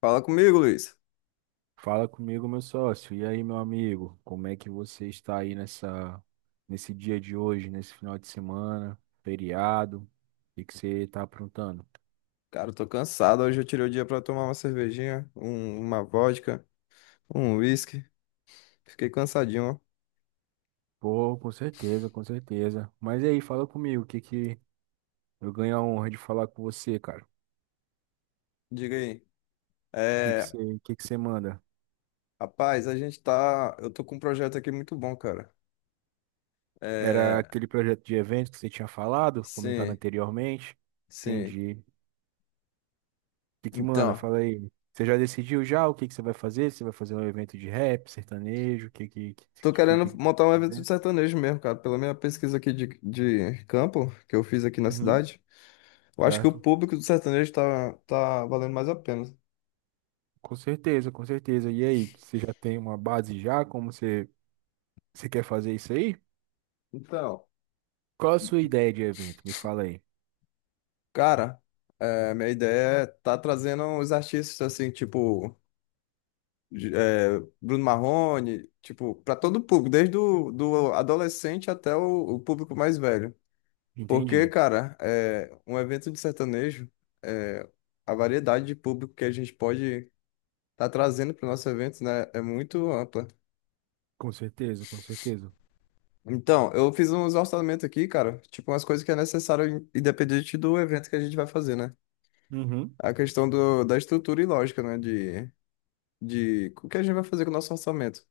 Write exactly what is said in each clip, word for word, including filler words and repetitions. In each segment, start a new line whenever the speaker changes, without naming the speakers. Fala comigo, Luiz.
Fala comigo, meu sócio. E aí, meu amigo? Como é que você está aí nessa nesse dia de hoje, nesse final de semana, feriado? O que que você está aprontando?
Cara, eu tô cansado. Hoje eu tirei o dia pra tomar uma cervejinha, um- uma vodka, um whisky. Fiquei cansadinho, ó.
Pô, com certeza, com certeza. Mas e aí, fala comigo, o que que eu ganho a honra de falar com você, cara?
Diga aí.
O que que
É,
você, o que que você manda?
rapaz, a gente tá. Eu tô com um projeto aqui muito bom, cara.
Era
É,
aquele projeto de evento que você tinha falado, comentado
sim,
anteriormente?
sim.
Entendi. que que manda?
Então,
Fala aí. Você já decidiu já o que que você vai fazer? Você vai fazer um evento de rap, sertanejo, o que que, que,
tô
que,
querendo
que- que-
montar um evento de
né?
sertanejo mesmo, cara. Pela minha pesquisa aqui de, de campo, que eu fiz aqui na
Uhum,
cidade, eu acho que o
certo?
público do sertanejo tá, tá valendo mais a pena.
Com certeza, com certeza. E aí, você já tem uma base já? Como você, você quer fazer isso aí?
Então.
Qual a sua ideia de evento? Me fala aí.
Cara, é, minha ideia é tá trazendo os artistas assim, tipo de- é, Bruno Marrone, tipo, para todo o público, desde o do adolescente até o, o público mais velho. Porque,
Entendi.
cara, é, um evento de sertanejo, é, a variedade de público que a gente pode tá trazendo pro nosso evento, né, é muito ampla.
Com certeza, com certeza.
Então, eu fiz uns orçamentos aqui, cara, tipo umas coisas que é necessário in- independente do evento que a gente vai fazer, né?
Uhum,
A questão do, da estrutura e lógica, né, de de o que a gente vai fazer com o nosso orçamento.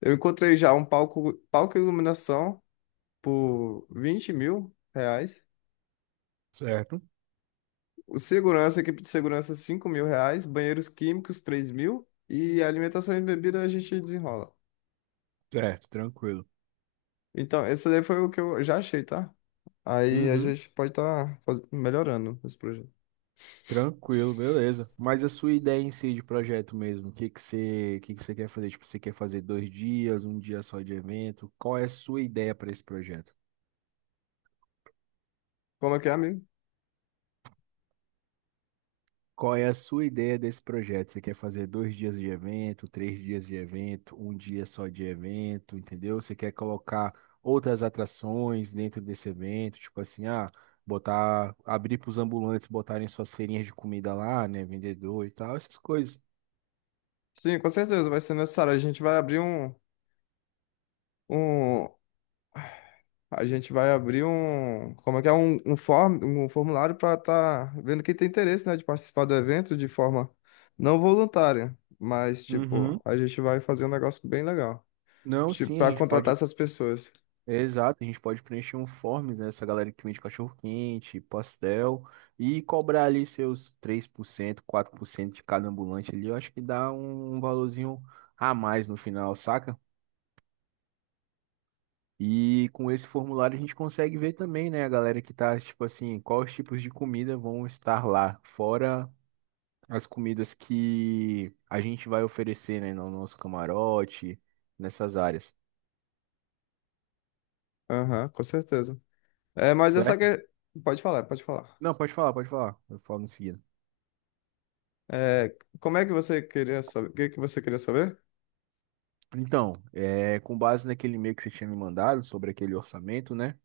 Eu encontrei já um palco, palco e iluminação por vinte mil reais.
certo,
O segurança, equipe de segurança, cinco mil reais. Banheiros químicos, três mil. E alimentação e bebida a gente desenrola.
certo, tranquilo.
Então, esse daí foi o que eu já achei, tá? Aí a
Uhum.
gente pode estar melhorando esse projeto.
Tranquilo, beleza. Mas a sua ideia em si de projeto mesmo, o que que você, o que que você quer fazer? Tipo, você quer fazer dois dias, um dia só de evento? Qual é a sua ideia para esse projeto?
Como é que é, amigo?
Qual é a sua ideia desse projeto? Você quer fazer dois dias de evento, três dias de evento, um dia só de evento, entendeu? Você quer colocar outras atrações dentro desse evento, tipo assim, ah, botar, abrir para os ambulantes botarem suas feirinhas de comida lá, né, vendedor e tal, essas coisas.
Sim, com certeza vai ser necessário. A gente vai abrir um, um, A gente vai abrir um, como é que é, um, um, form, um formulário para estar vendo quem tem interesse, né, de participar do evento de forma não voluntária, mas, tipo,
Uhum.
a gente vai fazer um negócio bem legal,
Não,
tipo,
sim, a
para
gente
contratar
pode.
essas pessoas.
Exato, a gente pode preencher um forms, né? Essa galera que vende cachorro-quente, pastel, e cobrar ali seus três por cento quatro por cento de cada ambulante ali, eu acho que dá um valorzinho a mais no final, saca? E com esse formulário a gente consegue ver também, né, a galera que tá, tipo assim, quais tipos de comida vão estar lá, fora as comidas que a gente vai oferecer, né, no nosso camarote, nessas áreas,
Aham, com certeza. É, mas essa
certo?
que... Pode falar, pode falar.
Não, pode falar, pode falar, eu falo em seguida.
É, como é que você queria saber? O que que você queria saber?
Então, é, com base naquele e-mail que você tinha me mandado sobre aquele orçamento, né?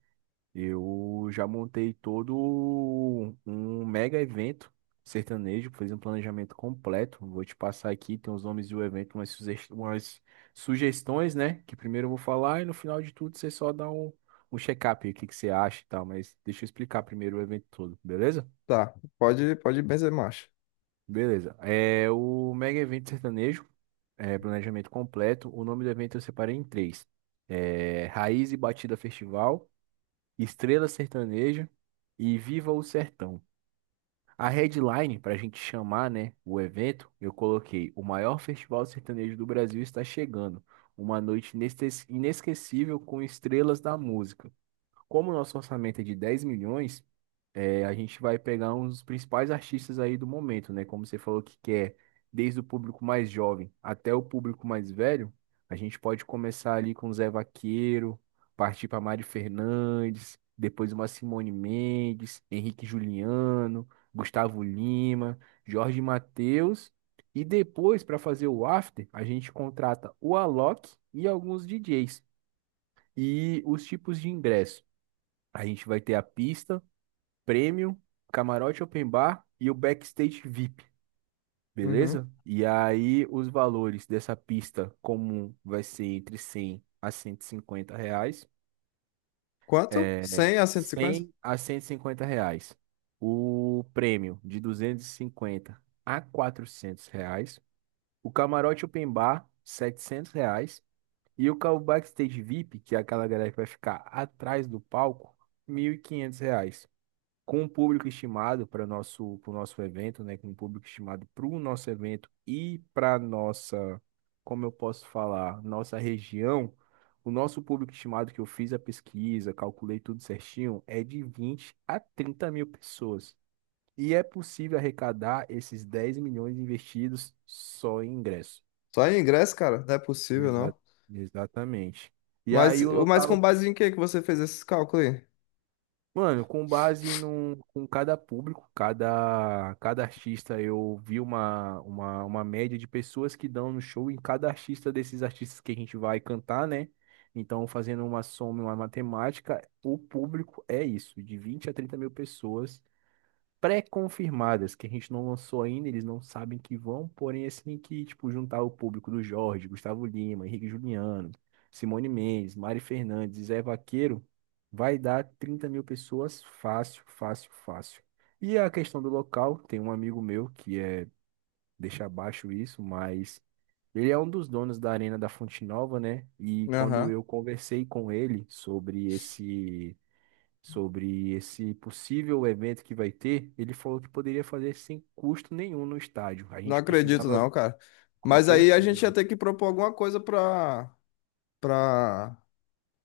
Eu já montei todo um um mega evento sertanejo, fiz um planejamento completo. Vou te passar aqui, tem os nomes do evento, umas, suges- umas sugestões, né? Que primeiro eu vou falar e no final de tudo você só dá um, um check-up, aí, o que que você acha e tal. Mas deixa eu explicar primeiro o evento todo, beleza?
Tá, pode, pode benzer marcha.
Beleza. É o Mega Evento Sertanejo, é, planejamento completo. O nome do evento eu separei em três: é, Raiz e Batida Festival, Estrela Sertaneja e Viva o Sertão. A headline, para a gente chamar, né, o evento, eu coloquei: o maior festival sertanejo do Brasil está chegando. Uma noite inestes- inesquecível com estrelas da música. Como o nosso orçamento é de dez milhões. É, a gente vai pegar uns principais artistas aí do momento, né? Como você falou que quer, desde o público mais jovem até o público mais velho, a gente pode começar ali com Zé Vaqueiro, partir para Mari Fernandes, depois uma Simone Mendes, Henrique Juliano, Gustavo Lima, Jorge Mateus, e depois para fazer o after, a gente contrata o Alok e alguns D Js. E os tipos de ingresso. A gente vai ter a pista Premium, Camarote Open Bar e o Backstage V I P,
Uhum.
beleza? E aí os valores dessa pista comum vai ser entre cem a cento e cinquenta reais.
Quanto?
É,
Cem a cento e cinquenta?
cem a cento e cinquenta reais. O prêmio de duzentos e cinquenta a quatrocentos reais. O camarote open bar, setecentos reais. E o ca- o backstage V I P, que é aquela galera que vai ficar atrás do palco, mil e quinhentos reais com um público estimado para o nosso, para o nosso evento, né? Com um público estimado para o nosso evento e para nossa, como eu posso falar, nossa região, o nosso público estimado que eu fiz a pesquisa, calculei tudo certinho, é de vinte a trinta mil pessoas. E é possível arrecadar esses dez milhões investidos só em ingresso.
Só em ingresso, cara? Não é possível,
Exa-
não.
Exatamente. E
Mas,
aí o
mas com
local
base em que que você fez esses cálculos aí?
Mano, com base num, com cada, público, cada, cada artista, eu vi uma, uma, uma média de pessoas que dão no show em cada artista desses artistas que a gente vai cantar, né? Então, fazendo uma soma, uma matemática, o público é isso, de vinte a trinta mil pessoas pré-confirmadas, que a gente não lançou ainda, eles não sabem que vão, porém, assim, que, tipo, juntar o público do Jorge, Gustavo Lima, Henrique Juliano, Simone Mendes, Mari Fernandes e Zé Vaqueiro, vai dar trinta mil pessoas fácil, fácil, fácil. E a questão do local, tem um amigo meu que é, deixa abaixo isso, mas ele é um dos donos da Arena da Fonte Nova, né? E quando
Aham.
eu conversei com ele sobre esse sobre esse possível evento que vai ter, ele falou que poderia fazer sem custo nenhum no estádio. A
Não
gente
acredito,
precisava,
não, cara.
com
Mas aí a gente ia
certeza.
ter que propor alguma coisa pra pra,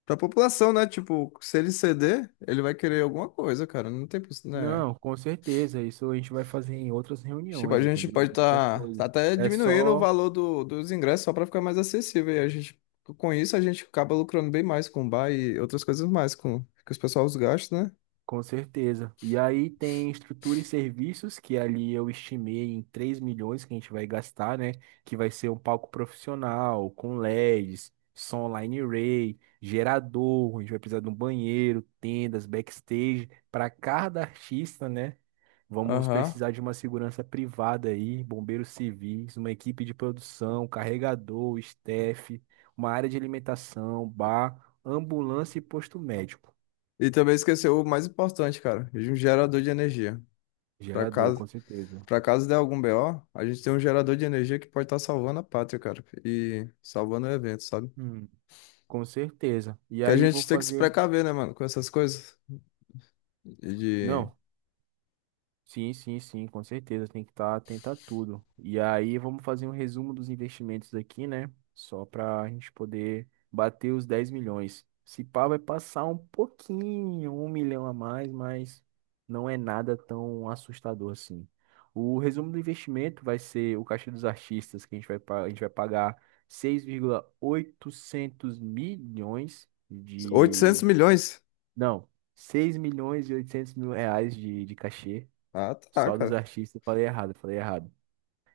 pra população, né? Tipo, se ele ceder, ele vai querer alguma coisa, cara. Não tem, poss- né?
Não, com certeza. Isso a gente vai fazer em outras
Tipo, a
reuniões,
gente
entendeu?
pode
Em outras
estar
coisas.
até
É
diminuindo o
só
valor do, dos ingressos só pra ficar mais acessível. E a gente, com isso, a gente acaba lucrando bem mais com o bar e outras coisas mais com que os pessoal os gastos né?
Com certeza. E aí tem estrutura e serviços, que ali eu estimei em três milhões que a gente vai gastar, né? Que vai ser um palco profissional, com LEDs, som line array, gerador, a gente vai precisar de um banheiro, tendas, backstage. Para cada artista, né? Vamos
Aham.
precisar de uma segurança privada aí, bombeiros civis, uma equipe de produção, carregador, staff, uma área de alimentação, bar, ambulância e posto médico.
E também esqueceu o mais importante, cara, de um gerador de energia. Pra
Gerador,
caso,
com certeza.
pra caso der algum B O, a gente tem um gerador de energia que pode estar salvando a pátria, cara, e salvando o evento, sabe?
Hum, com certeza. E
Que a
aí vou
gente tem que se
fazer.
precaver, né, mano, com essas coisas. De
Não, sim, sim, sim, com certeza. Tem que estar atento a tudo. E aí vamos fazer um resumo dos investimentos aqui, né? Só para a gente poder bater os dez milhões. Se pá, vai passar um pouquinho, um milhão a mais, mas não é nada tão assustador assim. O resumo do investimento vai ser o caixa dos artistas, que a gente vai, pa- a gente vai pagar seis vírgula oitocentos milhões.
oitocentos milhões.
Não, seis milhões e oitocentos mil reais de, de cachê
Ah, tá,
só dos
cara.
artistas. Eu Falei errado, eu falei errado.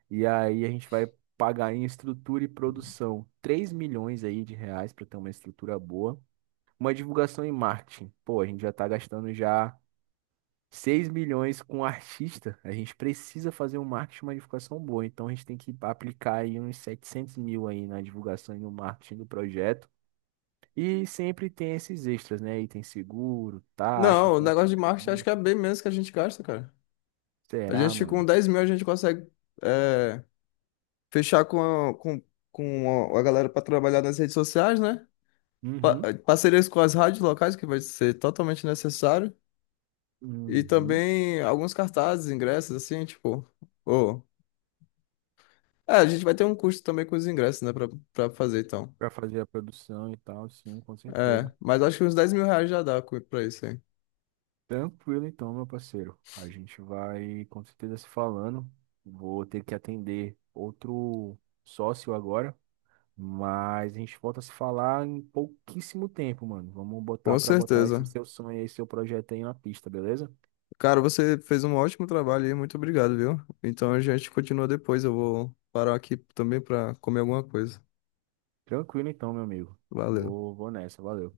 E aí a gente vai pagar em estrutura e produção três milhões aí de reais para ter uma estrutura boa. Uma divulgação em marketing. Pô, a gente já tá gastando já seis milhões com artista. A gente precisa fazer um marketing, uma divulgação boa. Então a gente tem que aplicar aí uns setecentos mil aí na divulgação e no marketing do projeto. E sempre tem esses extras, né? Aí tem seguro, taxa,
Não, o
tem umas
negócio de marketing acho que é bem menos que a gente gasta, cara. A
Será,
gente com
mano?
dez mil a gente consegue é, fechar com, a- com, com a a galera pra trabalhar nas redes sociais, né? Pa- eh,
Uhum.
Parcerias com as rádios locais, que vai ser totalmente necessário. E
Uhum.
também alguns cartazes, ingressos, assim, tipo. Ô. É, a gente vai ter um custo também com os ingressos, né, pra, pra fazer, então.
Pra fazer a produção e tal, sim, com
É,
certeza.
mas acho que uns dez mil reais já dá co- pra isso aí.
Tranquilo então, meu parceiro. A gente vai com certeza se falando. Vou ter que atender outro sócio agora, mas a gente volta a se falar em pouquíssimo tempo, mano. Vamos botar
Com
pra botar esse
certeza.
seu sonho, aí, esse seu projeto aí na pista, beleza?
Cara, você fez um ótimo trabalho aí, muito obrigado, viu? Então a gente continua depois. Eu vou parar aqui também pra comer alguma coisa.
Tranquilo então, meu amigo.
Valeu.
Vou, vou nessa, valeu.